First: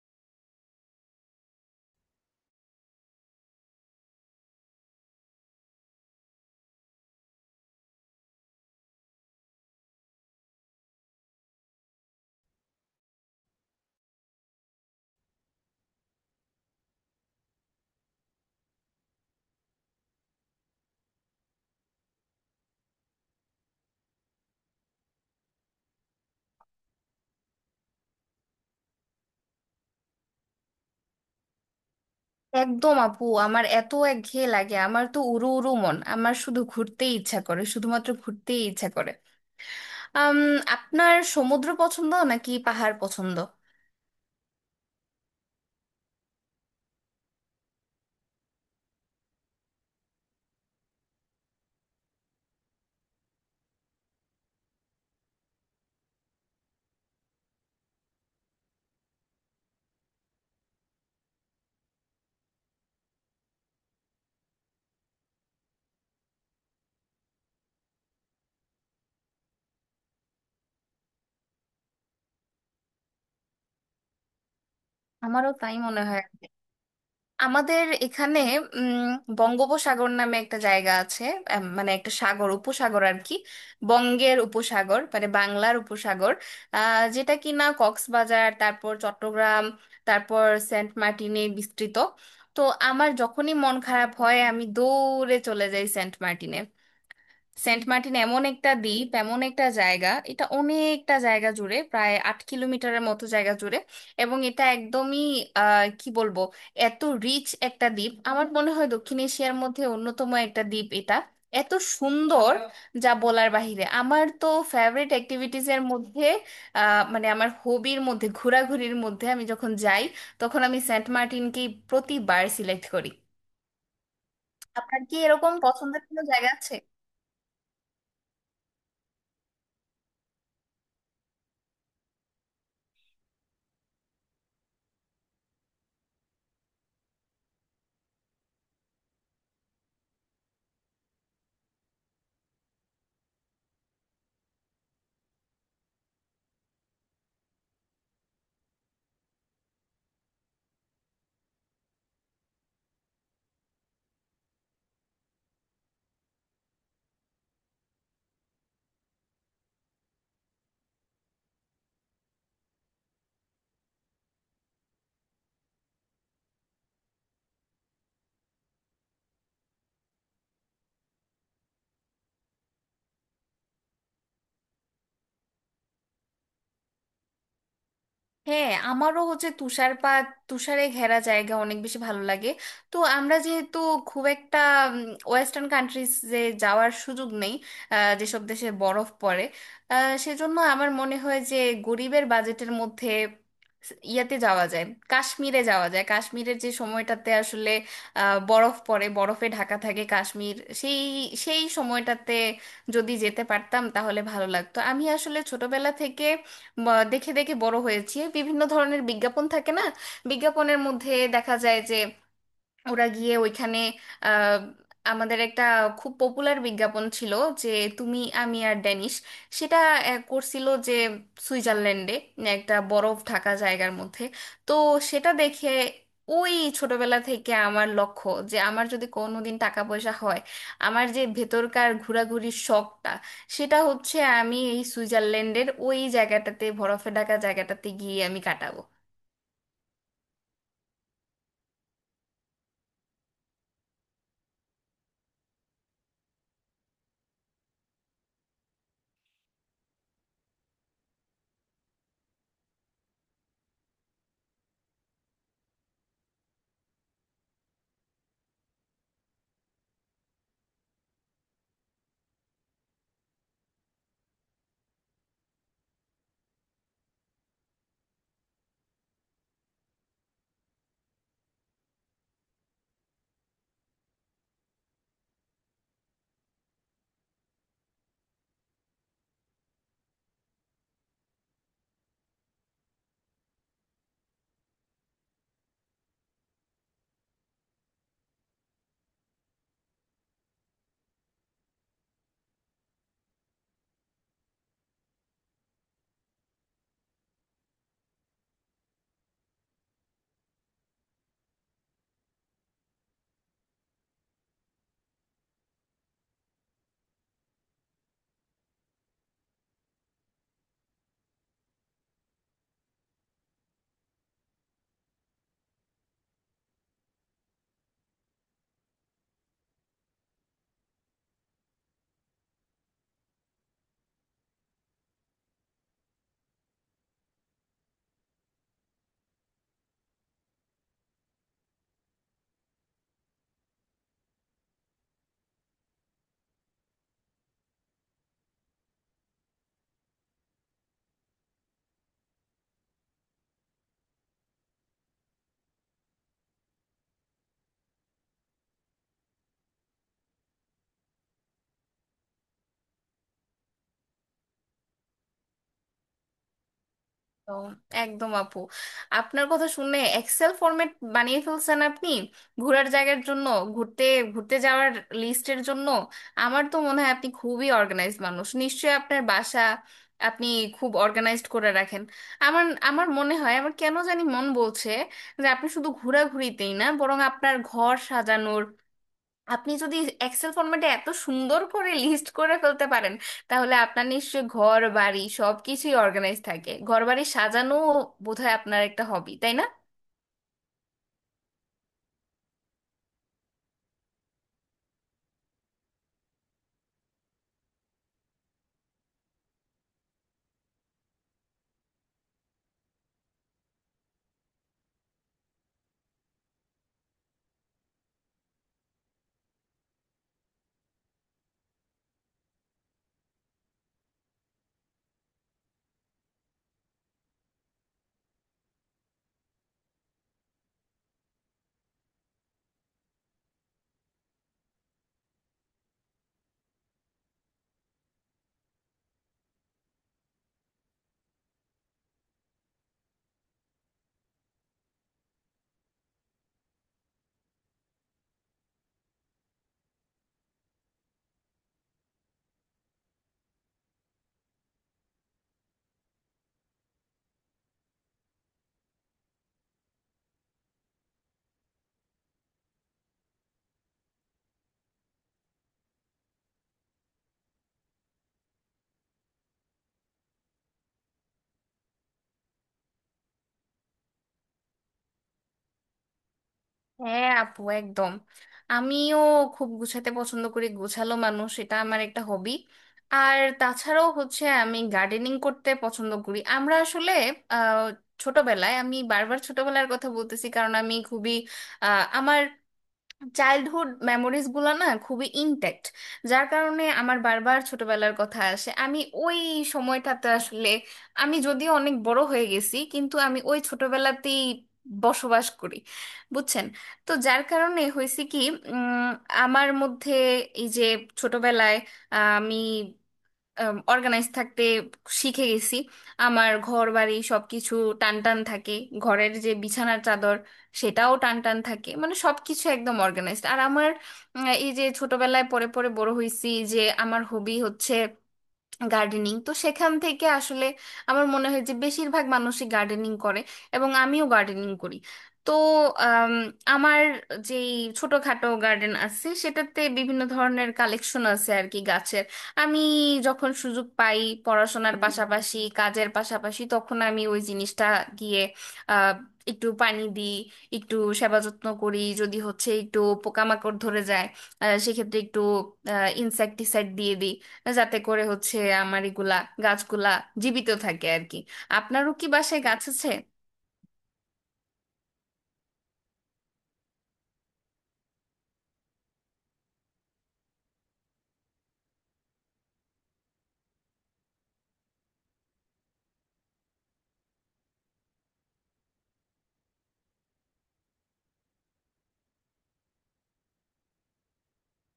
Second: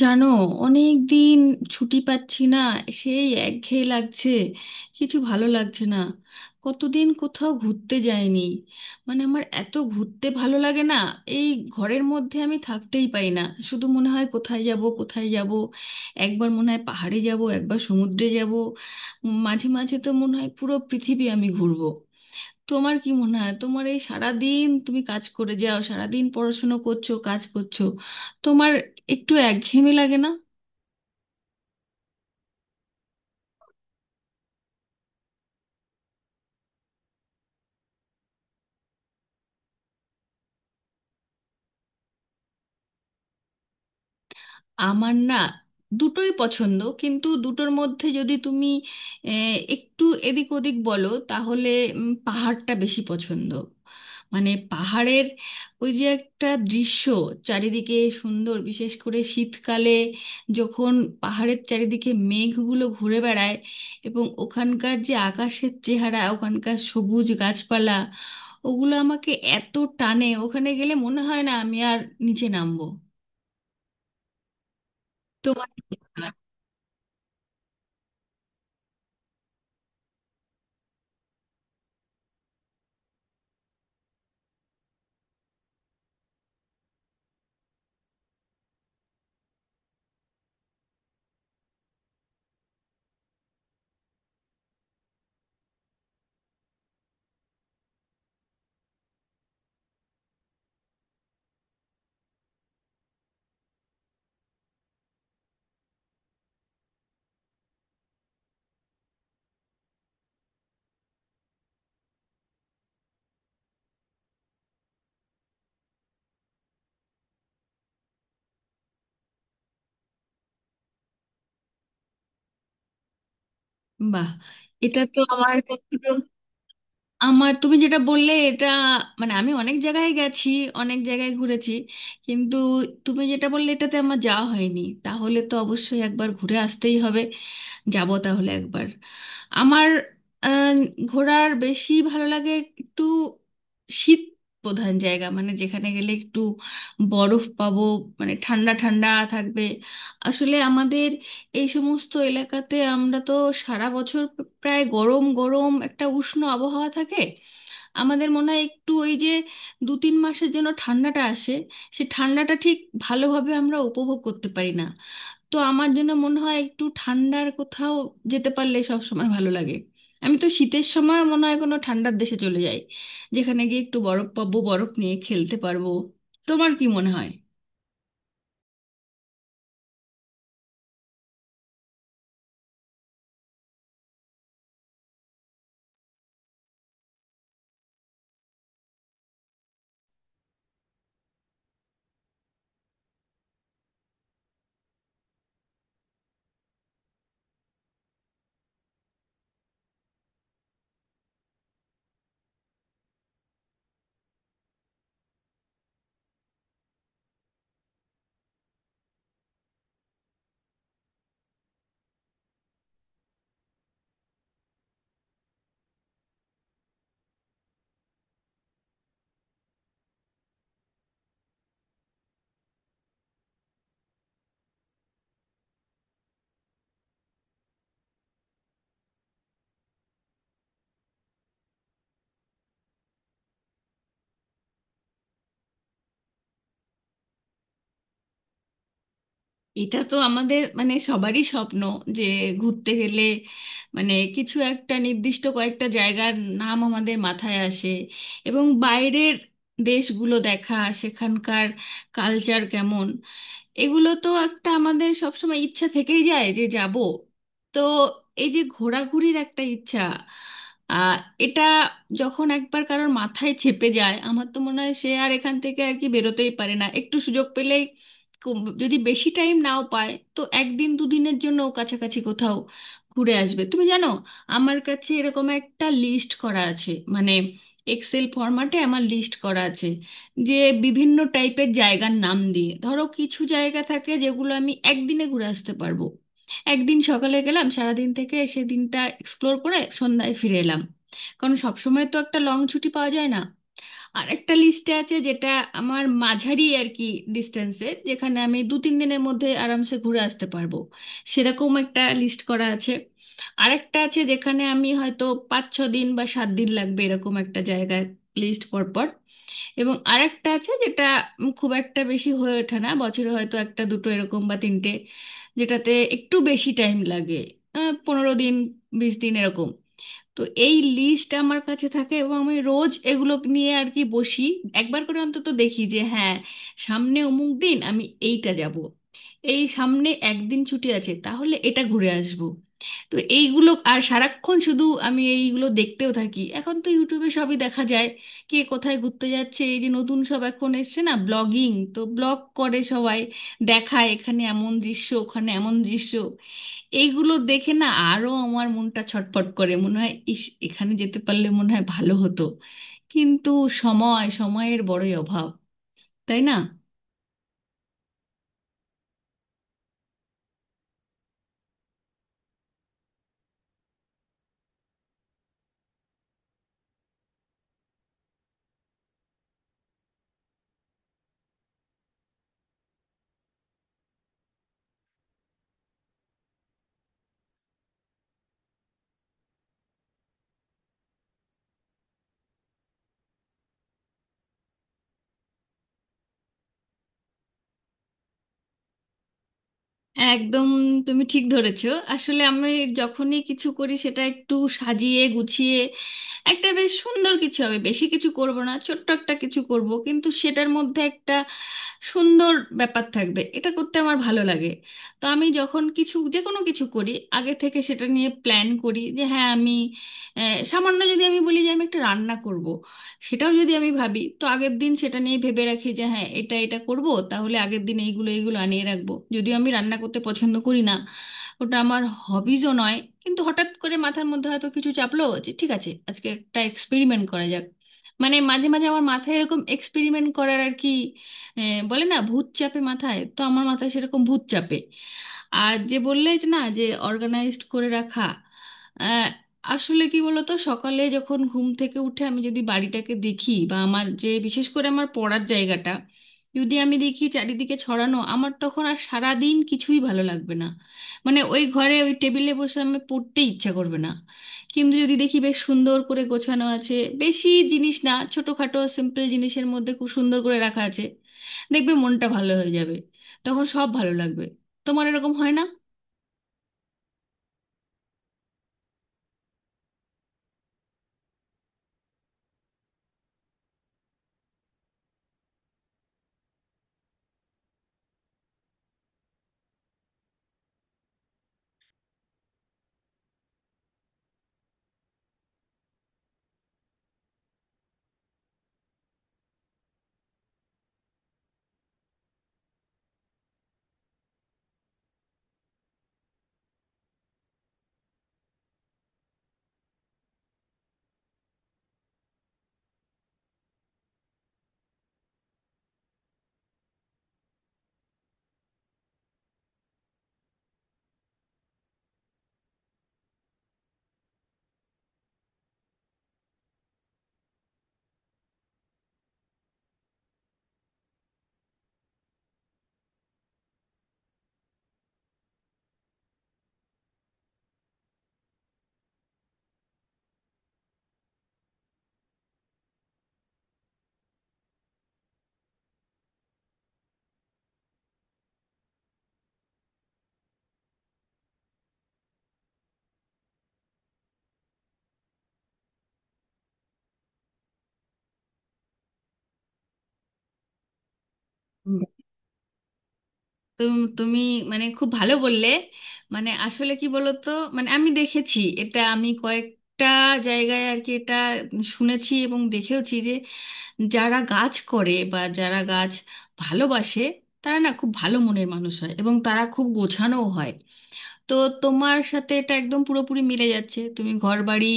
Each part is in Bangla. জানো, অনেক দিন ছুটি পাচ্ছি না। সেই একঘেয়ে লাগছে, কিছু ভালো লাগছে না। কতদিন কোথাও ঘুরতে যাইনি। মানে আমার এত ঘুরতে ভালো লাগে না এই, ঘরের মধ্যে আমি থাকতেই পারি না। শুধু মনে হয় কোথায় যাব কোথায় যাব। একবার মনে হয় পাহাড়ে যাব, একবার সমুদ্রে যাব। মাঝে মাঝে তো মনে হয় পুরো পৃথিবী আমি ঘুরবো। তোমার কি মনে হয়, তোমার এই সারাদিন তুমি কাজ করে যাও, সারাদিন পড়াশুনো করছো, কাজ করছো, তোমার একটু একঘেয়েমি লাগে না? একদম আপু, আমার এত একঘেয়ে লাগে। আমার তো উড়ু উড়ু মন, আমার শুধু ঘুরতেই ইচ্ছা করে, শুধুমাত্র ঘুরতেই ইচ্ছা করে। আম, আপনার সমুদ্র পছন্দ নাকি পাহাড় পছন্দ? আমার না দুটোই পছন্দ, কিন্তু দুটোর মধ্যে যদি তুমি একটু এদিক ওদিক বলো তাহলে পাহাড়টা বেশি পছন্দ। মানে পাহাড়ের ওই যে একটা দৃশ্য চারিদিকে সুন্দর, বিশেষ করে শীতকালে যখন পাহাড়ের চারিদিকে মেঘগুলো ঘুরে বেড়ায় এবং ওখানকার যে আকাশের চেহারা, ওখানকার সবুজ গাছপালা, ওগুলো আমাকে এত টানে, ওখানে গেলে মনে হয় না আমি আর নিচে নামবো। আমারও তোমার তাই কি মনে মনে হয়। হয়? আমাদের এখানে উম, বঙ্গোপসাগর নামে একটা জায়গা আছে। মানে একটা সাগর, উপসাগর আর কি। বঙ্গের উপসাগর, মানে বাংলার উপসাগর। যেটা কিনা কক্সবাজার, তারপর চট্টগ্রাম, তারপর সেন্ট মার্টিনে বিস্তৃত। তো আমার যখনই মন খারাপ হয়, আমি দৌড়ে চলে যাই সেন্ট মার্টিনে। সেন্ট মার্টিন এমন একটা দ্বীপ, এমন একটা জায়গা, এটা অনেকটা জায়গা জুড়ে, প্রায় 8 কিলোমিটারের মতো জায়গা জুড়ে। এবং এটা একদমই কি বলবো, এত রিচ একটা দ্বীপ। আমার মনে হয় দক্ষিণ এশিয়ার মধ্যে অন্যতম একটা দ্বীপ এটা। এত সুন্দর যা বলার বাহিরে। আমার তো ফেভারিট অ্যাক্টিভিটিজ এর মধ্যে, মানে আমার হবির মধ্যে, ঘোরাঘুরির মধ্যে আমি যখন যাই, তখন আমি সেন্ট মার্টিনকেই প্রতিবার সিলেক্ট করি। বাহ। এটা আপনার কি তো এরকম আমার পছন্দের কখনো, কোনো জায়গা আছে? আমার তুমি যেটা বললে এটা, মানে আমি অনেক জায়গায় গেছি, অনেক জায়গায় ঘুরেছি, কিন্তু তুমি যেটা বললে এটাতে আমার যাওয়া হয়নি, তাহলে তো অবশ্যই একবার ঘুরে আসতেই হবে। যাব তাহলে একবার। আমার আহ, ঘোরার বেশি ভালো লাগে একটু শীত প্রধান জায়গা, মানে যেখানে গেলে একটু বরফ পাবো, মানে ঠান্ডা ঠান্ডা থাকবে। আসলে আমাদের এই সমস্ত এলাকাতে আমরা তো সারা বছর প্রায় গরম গরম একটা উষ্ণ আবহাওয়া থাকে। আমাদের মনে হয় একটু ওই যে 2-3 মাসের জন্য ঠান্ডাটা আসে, সে ঠান্ডাটা ঠিক ভালোভাবে আমরা উপভোগ করতে পারি না। তো আমার জন্য মনে হয় একটু ঠান্ডার কোথাও যেতে পারলে সব সময় ভালো লাগে। আমি তো শীতের সময় মনে হয় কোনো ঠান্ডার দেশে চলে যাই, যেখানে গিয়ে একটু বরফ পাবো, বরফ নিয়ে খেলতে পারবো। তোমার কি মনে হয়? হ্যাঁ, আমারও হচ্ছে তুষারপাত, তুষারে ঘেরা জায়গা অনেক বেশি ভালো লাগে। তো আমরা যেহেতু খুব একটা ওয়েস্টার্ন কান্ট্রিজ যে যাওয়ার সুযোগ নেই, যেসব দেশে বরফ পড়ে, আহ, সেজন্য আমার মনে হয় যে গরিবের বাজেটের মধ্যে ইয়াতে যাওয়া যায়, কাশ্মীরে যাওয়া যায়। কাশ্মীরের যে সময়টাতে আসলে বরফ পড়ে, বরফে ঢাকা থাকে কাশ্মীর, সেই সেই সময়টাতে যদি যেতে পারতাম তাহলে ভালো লাগতো। আমি আসলে ছোটবেলা থেকে দেখে দেখে বড় হয়েছি। বিভিন্ন ধরনের বিজ্ঞাপন থাকে না, বিজ্ঞাপনের মধ্যে দেখা যায় যে ওরা গিয়ে ওইখানে, আহ, আমাদের একটা খুব পপুলার বিজ্ঞাপন ছিল যে তুমি আমি আর ড্যানিশ, সেটা করছিল যে সুইজারল্যান্ডে একটা বরফ ঢাকা জায়গার মধ্যে। তো সেটা দেখে ওই ছোটবেলা থেকে আমার লক্ষ্য যে আমার যদি কোনোদিন টাকা পয়সা হয়, আমার যে ভেতরকার ঘোরাঘুরির শখটা, সেটা হচ্ছে আমি এই সুইজারল্যান্ডের ওই জায়গাটাতে, বরফে ঢাকা জায়গাটাতে গিয়ে আমি কাটাবো। এটা তো আমাদের মানে সবারই স্বপ্ন, যে ঘুরতে গেলে মানে কিছু একটা নির্দিষ্ট কয়েকটা জায়গার নাম আমাদের মাথায় আসে, এবং বাইরের দেশগুলো দেখা, সেখানকার কালচার কেমন, এগুলো তো একটা আমাদের সবসময় ইচ্ছা থেকেই যায় যে যাব। তো এই যে ঘোরাঘুরির একটা ইচ্ছা, আহ এটা যখন একবার কারোর মাথায় চেপে যায় আমার তো মনে হয় সে আর এখান থেকে আর কি বেরোতেই পারে না। একটু সুযোগ পেলেই যদি বেশি টাইম নাও পায় তো একদিন দুদিনের জন্য ও কাছাকাছি কোথাও ঘুরে আসবে। তুমি জানো, আমার কাছে এরকম একটা লিস্ট করা আছে মানে এক্সেল ফরম্যাটে আমার লিস্ট করা আছে, যে বিভিন্ন টাইপের জায়গার নাম দিয়ে, ধরো কিছু জায়গা থাকে যেগুলো আমি একদিনে ঘুরে আসতে পারবো, একদিন সকালে গেলাম সারাদিন থেকে সেদিনটা এক্সপ্লোর করে সন্ধ্যায় ফিরে এলাম, কারণ সব সময় তো একটা লং ছুটি পাওয়া যায় না। আর একটা লিস্টে আছে যেটা আমার মাঝারি আর কি ডিস্টেন্সের, যেখানে আমি 2-3 দিনের মধ্যে আরামসে ঘুরে আসতে পারবো, সেরকম একটা লিস্ট করা আছে। আর একটা আছে যেখানে আমি হয়তো 5-6 দিন বা 7 দিন লাগবে, এরকম একটা জায়গায় লিস্ট পরপর। এবং আরেকটা আছে যেটা খুব একটা বেশি হয়ে ওঠে না, বছরে হয়তো একটা দুটো এরকম বা তিনটে, যেটাতে একটু বেশি টাইম লাগে, 15 দিন 20 দিন এরকম। তো এই লিস্ট আমার কাছে থাকে এবং আমি রোজ এগুলো নিয়ে আর কি বসি, একবার করে অন্তত দেখি যে হ্যাঁ সামনে অমুক দিন আমি এইটা যাব, এই সামনে একদিন ছুটি আছে তাহলে এটা ঘুরে আসব। তো এইগুলো আর সারাক্ষণ শুধু আমি এইগুলো দেখতেও থাকি, এখন তো ইউটিউবে সবই দেখা যায়, কে কোথায় ঘুরতে যাচ্ছে। এই যে নতুন সব এখন এসছে না ব্লগিং, তো ব্লগ করে সবাই, দেখায় এখানে এমন দৃশ্য, ওখানে এমন দৃশ্য। এইগুলো দেখে না আরো আমার মনটা ছটফট করে, মনে হয় ইস এখানে যেতে পারলে মনে হয় ভালো হতো। কিন্তু সময় সময়ের বড়ই অভাব, তাই না? একদম একদম আপু, আপনার কথা শুনে এক্সেল ফরম্যাট বানিয়ে ফেলছেন আপনি ঘোরার জায়গার জন্য, ঘুরতে ঘুরতে যাওয়ার লিস্টের জন্য। আমার তো মনে হয় আপনি খুবই অর্গানাইজড মানুষ, নিশ্চয়ই আপনার বাসা আপনি খুব অর্গানাইজড করে রাখেন। আমার আমার মনে হয়, আমার কেন জানি মন বলছে যে আপনি শুধু ঘোরাঘুরিতেই না, বরং আপনার ঘর সাজানোর, আপনি যদি এক্সেল ফরম্যাটে এত সুন্দর করে লিস্ট করে ফেলতে পারেন, তাহলে আপনার নিশ্চয়ই ঘর বাড়ি সবকিছুই অর্গানাইজ থাকে। ঘর বাড়ি সাজানো বোধহয় আপনার একটা হবি, তাই না? একদম। তুমি ঠিক ধরেছো। আসলে আমি যখনই কিছু করি সেটা একটু সাজিয়ে গুছিয়ে একটা বেশ সুন্দর কিছু হবে, বেশি কিছু করব না ছোট্ট একটা কিছু করব কিন্তু সেটার মধ্যে একটা সুন্দর ব্যাপার থাকবে, এটা করতে আমার ভালো লাগে। তো আমি যখন কিছু যে কোনো কিছু করি আগে থেকে সেটা নিয়ে প্ল্যান করি যে হ্যাঁ আমি, সামান্য যদি আমি বলি যে আমি একটা রান্না করব, সেটাও যদি আমি ভাবি তো আগের দিন সেটা নিয়ে ভেবে রাখি যে হ্যাঁ এটা এটা করব, তাহলে আগের দিন এইগুলো এইগুলো আনিয়ে রাখবো, যদিও আমি রান্না করতে পছন্দ করি না, ওটা আমার হবিজও নয়। কিন্তু হঠাৎ করে মাথার মধ্যে হয়তো কিছু চাপলো যে ঠিক আছে আজকে একটা এক্সপেরিমেন্ট করা যাক, মানে মাঝে মাঝে আমার মাথায় এরকম এক্সপেরিমেন্ট করার আর কি, বলে না ভূত চাপে মাথায়, তো আমার মাথায় সেরকম ভূত চাপে। আর যে বললে যে না যে অর্গানাইজড করে রাখা, আসলে কি বলতো সকালে যখন ঘুম থেকে উঠে আমি যদি বাড়িটাকে দেখি বা আমার যে বিশেষ করে আমার পড়ার জায়গাটা যদি আমি দেখি চারিদিকে ছড়ানো, আমার তখন আর সারা দিন কিছুই ভালো লাগবে না। মানে ওই ঘরে ওই টেবিলে বসে আমি পড়তে ইচ্ছা করবে না। কিন্তু যদি দেখি বেশ সুন্দর করে গোছানো আছে, বেশি জিনিস না ছোটখাটো সিম্পল জিনিসের মধ্যে খুব সুন্দর করে রাখা আছে, দেখবে মনটা ভালো হয়ে যাবে, তখন সব ভালো লাগবে। তোমার এরকম হয় না? হ্যাঁ আপু, একদম। আমিও খুব গুছাতে পছন্দ করি, গোছালো মানুষ, এটা আমার একটা হবি। আর তাছাড়াও হচ্ছে আমি গার্ডেনিং করতে পছন্দ করি। আমরা আসলে আহ, ছোটবেলায়, আমি বারবার ছোটবেলার কথা বলতেছি কারণ আমি খুবই আমার চাইল্ডহুড মেমোরিজ গুলা না খুবই ইনট্যাক্ট, যার কারণে আমার বারবার ছোটবেলার কথা আসে। আমি ওই সময়টাতে আসলে, আমি যদিও অনেক বড় হয়ে গেছি কিন্তু আমি ওই ছোটবেলাতেই বসবাস করি, বুঝছেন। তো যার কারণে হয়েছে কি, উম, আমার মধ্যে এই যে ছোটবেলায় আমি অর্গানাইজ থাকতে শিখে গেছি। আমার ঘর বাড়ি সবকিছু টান টান থাকে, ঘরের যে বিছানার চাদর সেটাও টান টান থাকে, মানে সবকিছু একদম অর্গানাইজড। আর আমার এই যে ছোটবেলায় পরে পরে বড় হয়েছি, যে আমার হবি হচ্ছে গার্ডেনিং, তো সেখান থেকে আসলে আমার মনে হয় যে বেশিরভাগ মানুষই গার্ডেনিং করে, এবং আমিও গার্ডেনিং করি। তো আম, আমার যে ছোটখাটো গার্ডেন আছে সেটাতে বিভিন্ন ধরনের কালেকশন আছে আর কি, গাছের। আমি যখন সুযোগ পাই, পড়াশোনার পাশাপাশি কাজের পাশাপাশি, তখন আমি ওই জিনিসটা গিয়ে আহ, একটু পানি দিই, একটু সেবা যত্ন করি। যদি হচ্ছে একটু পোকামাকড় ধরে যায়, সেক্ষেত্রে একটু ইনসেক্টিসাইড দিয়ে দিই, যাতে করে হচ্ছে আমার এগুলা গাছগুলা জীবিত থাকে আর কি। আপনারও কি বাসায় গাছ আছে? তুমি মানে খুব ভালো বললে। মানে আসলে কি বলতো, মানে আমি দেখেছি এটা আমি কয়েকটা জায়গায় আর কি এটা শুনেছি এবং দেখেওছি যে যারা গাছ করে বা যারা গাছ ভালোবাসে তারা না খুব ভালো মনের মানুষ হয় এবং তারা খুব গোছানোও হয়। তো তোমার সাথে এটা একদম পুরোপুরি মিলে যাচ্ছে, তুমি ঘরবাড়ি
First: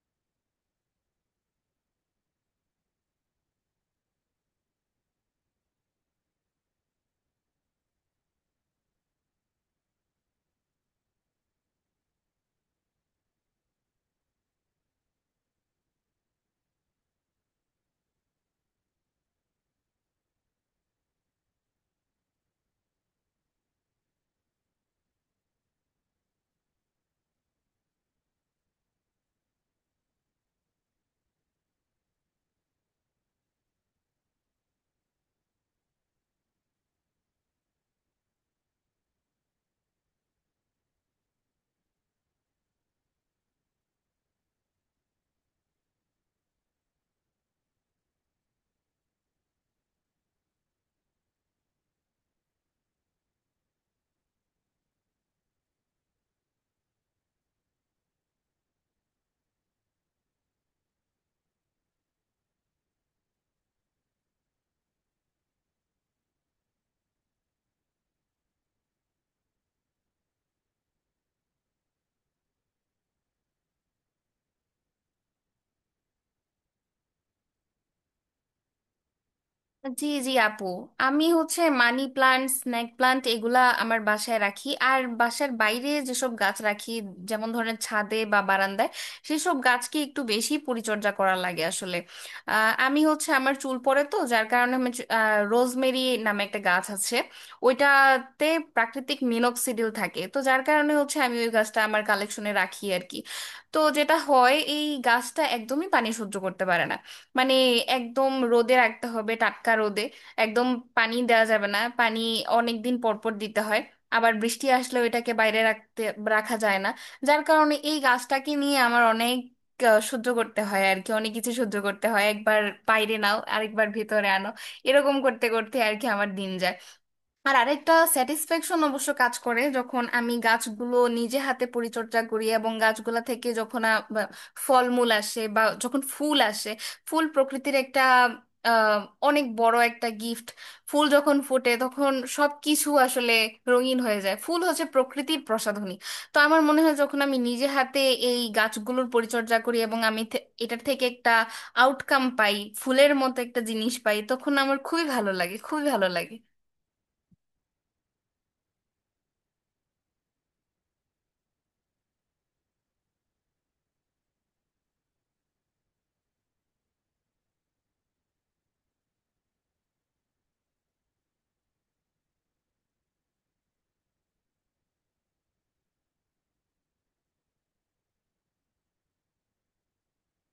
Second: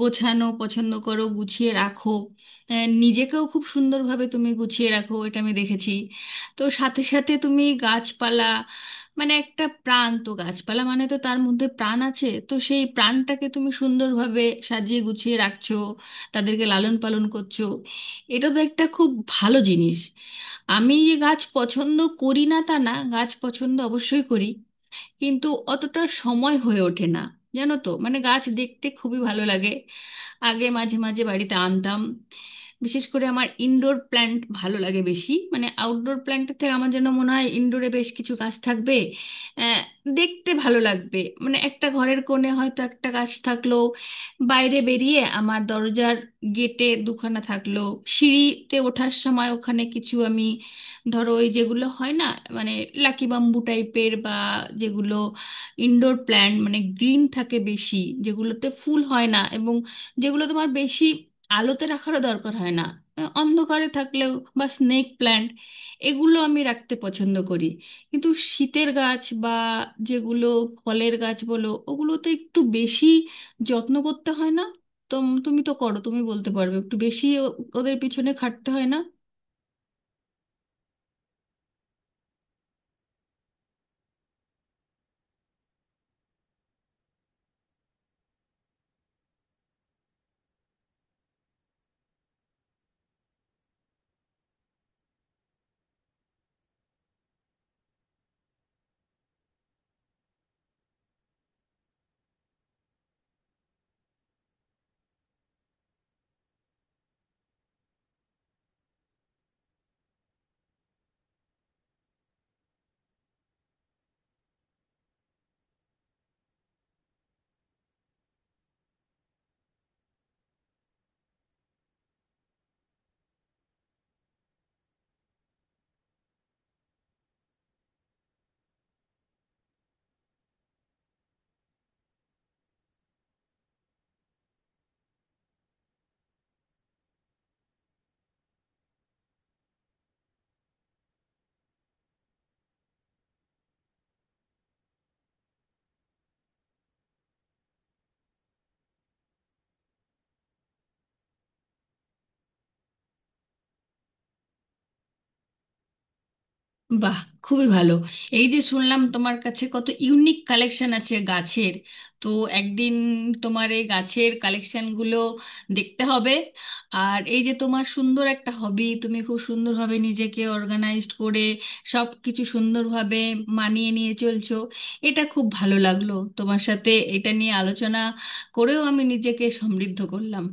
গোছানো পছন্দ করো, গুছিয়ে রাখো, নিজেকেও খুব সুন্দরভাবে তুমি গুছিয়ে রাখো, এটা আমি দেখেছি। তো সাথে সাথে তুমি গাছপালা, মানে একটা প্রাণ, তো গাছপালা মানে তো তার মধ্যে প্রাণ আছে, তো সেই প্রাণটাকে তুমি সুন্দরভাবে সাজিয়ে গুছিয়ে রাখছো, তাদেরকে লালন পালন করছো, এটা তো একটা খুব ভালো জিনিস। আমি যে গাছ পছন্দ করি না তা না, গাছ পছন্দ অবশ্যই করি, কিন্তু অতটা সময় হয়ে ওঠে না। জানো তো মানে গাছ দেখতে খুবই ভালো লাগে। আগে মাঝে মাঝে বাড়িতে আনতাম। বিশেষ করে আমার ইনডোর প্ল্যান্ট ভালো লাগে বেশি, মানে আউটডোর প্ল্যান্টের থেকে, আমার যেন মনে হয় ইনডোরে বেশ কিছু গাছ থাকবে, আহ, দেখতে ভালো লাগবে। মানে একটা ঘরের কোণে হয়তো একটা গাছ থাকলো, বাইরে বেরিয়ে আমার দরজার গেটে দুখানা থাকলো, সিঁড়িতে ওঠার সময় ওখানে কিছু আমি ধরো ওই যেগুলো হয় না মানে লাকি বাম্বু টাইপের বা যেগুলো ইনডোর প্ল্যান্ট মানে গ্রিন থাকে বেশি, যেগুলোতে ফুল হয় না এবং যেগুলো তোমার বেশি আলোতে রাখারও দরকার হয় না, অন্ধকারে থাকলেও, বা স্নেক প্ল্যান্ট, এগুলো আমি রাখতে পছন্দ করি। কিন্তু শীতের গাছ বা যেগুলো ফলের গাছ বলো ওগুলোতে একটু বেশি যত্ন করতে হয় না? তো তুমি তো করো, তুমি বলতে পারবে একটু বেশি ওদের পিছনে খাটতে হয় না। জি জি আপু, আমি হচ্ছে মানি প্লান্ট, স্নেক প্লান্ট, এগুলা আমার বাসায় রাখি। আর বাসার বাইরে যেসব গাছ রাখি, যেমন ধরেন ছাদে বা বারান্দায়, সেসব গাছকে একটু বেশি পরিচর্যা করা লাগে আসলে। আমি হচ্ছে আমার চুল পড়ে, তো যার কারণে আমি রোজমেরি নামে একটা গাছ আছে, ওইটাতে প্রাকৃতিক মিনক্সিডিল থাকে, তো যার কারণে হচ্ছে আমি ওই গাছটা আমার কালেকশনে রাখি আর কি। তো যেটা হয়, এই গাছটা একদমই পানি সহ্য করতে পারে না। মানে একদম রোদে রাখতে হবে, টাটকা রোদে। একদম পানি দেওয়া যাবে না, পানি অনেক দিন পর পর দিতে হয়। আবার বৃষ্টি আসলেও এটাকে বাইরে রাখতে রাখা যায় না। যার কারণে এই গাছটাকে নিয়ে আমার অনেক সহ্য করতে হয় আর কি, অনেক কিছু সহ্য করতে হয়। একবার বাইরে নাও, আরেকবার ভেতরে আনো, এরকম করতে করতে আর কি আমার দিন যায়। আর আরেকটা স্যাটিসফ্যাকশন অবশ্য কাজ করে, যখন আমি গাছগুলো নিজে হাতে পরিচর্যা করি এবং গাছগুলা থেকে যখন ফলমূল আসে বা যখন ফুল আসে। ফুল প্রকৃতির একটা আহ, অনেক বড় একটা গিফট। ফুল যখন ফোটে তখন সব কিছু আসলে রঙিন হয়ে যায়, ফুল হচ্ছে প্রকৃতির প্রসাধনী। তো আমার মনে হয়, যখন আমি নিজে হাতে এই গাছগুলোর পরিচর্যা করি এবং আমি এটার থেকে একটা আউটকাম পাই, ফুলের মতো একটা জিনিস পাই, তখন আমার খুবই ভালো লাগে, খুবই ভালো লাগে। বাহ, খুবই ভালো। এই যে শুনলাম তোমার কাছে কত ইউনিক কালেকশন আছে গাছের। তো একদিন তোমার এই গাছের কালেকশনগুলো দেখতে হবে। আর এই যে তোমার সুন্দর একটা হবি, তুমি খুব সুন্দরভাবে নিজেকে অর্গানাইজড করে সব কিছু সুন্দরভাবে মানিয়ে নিয়ে চলছো, এটা খুব ভালো লাগলো। তোমার সাথে এটা নিয়ে আলোচনা করেও আমি নিজেকে সমৃদ্ধ করলাম।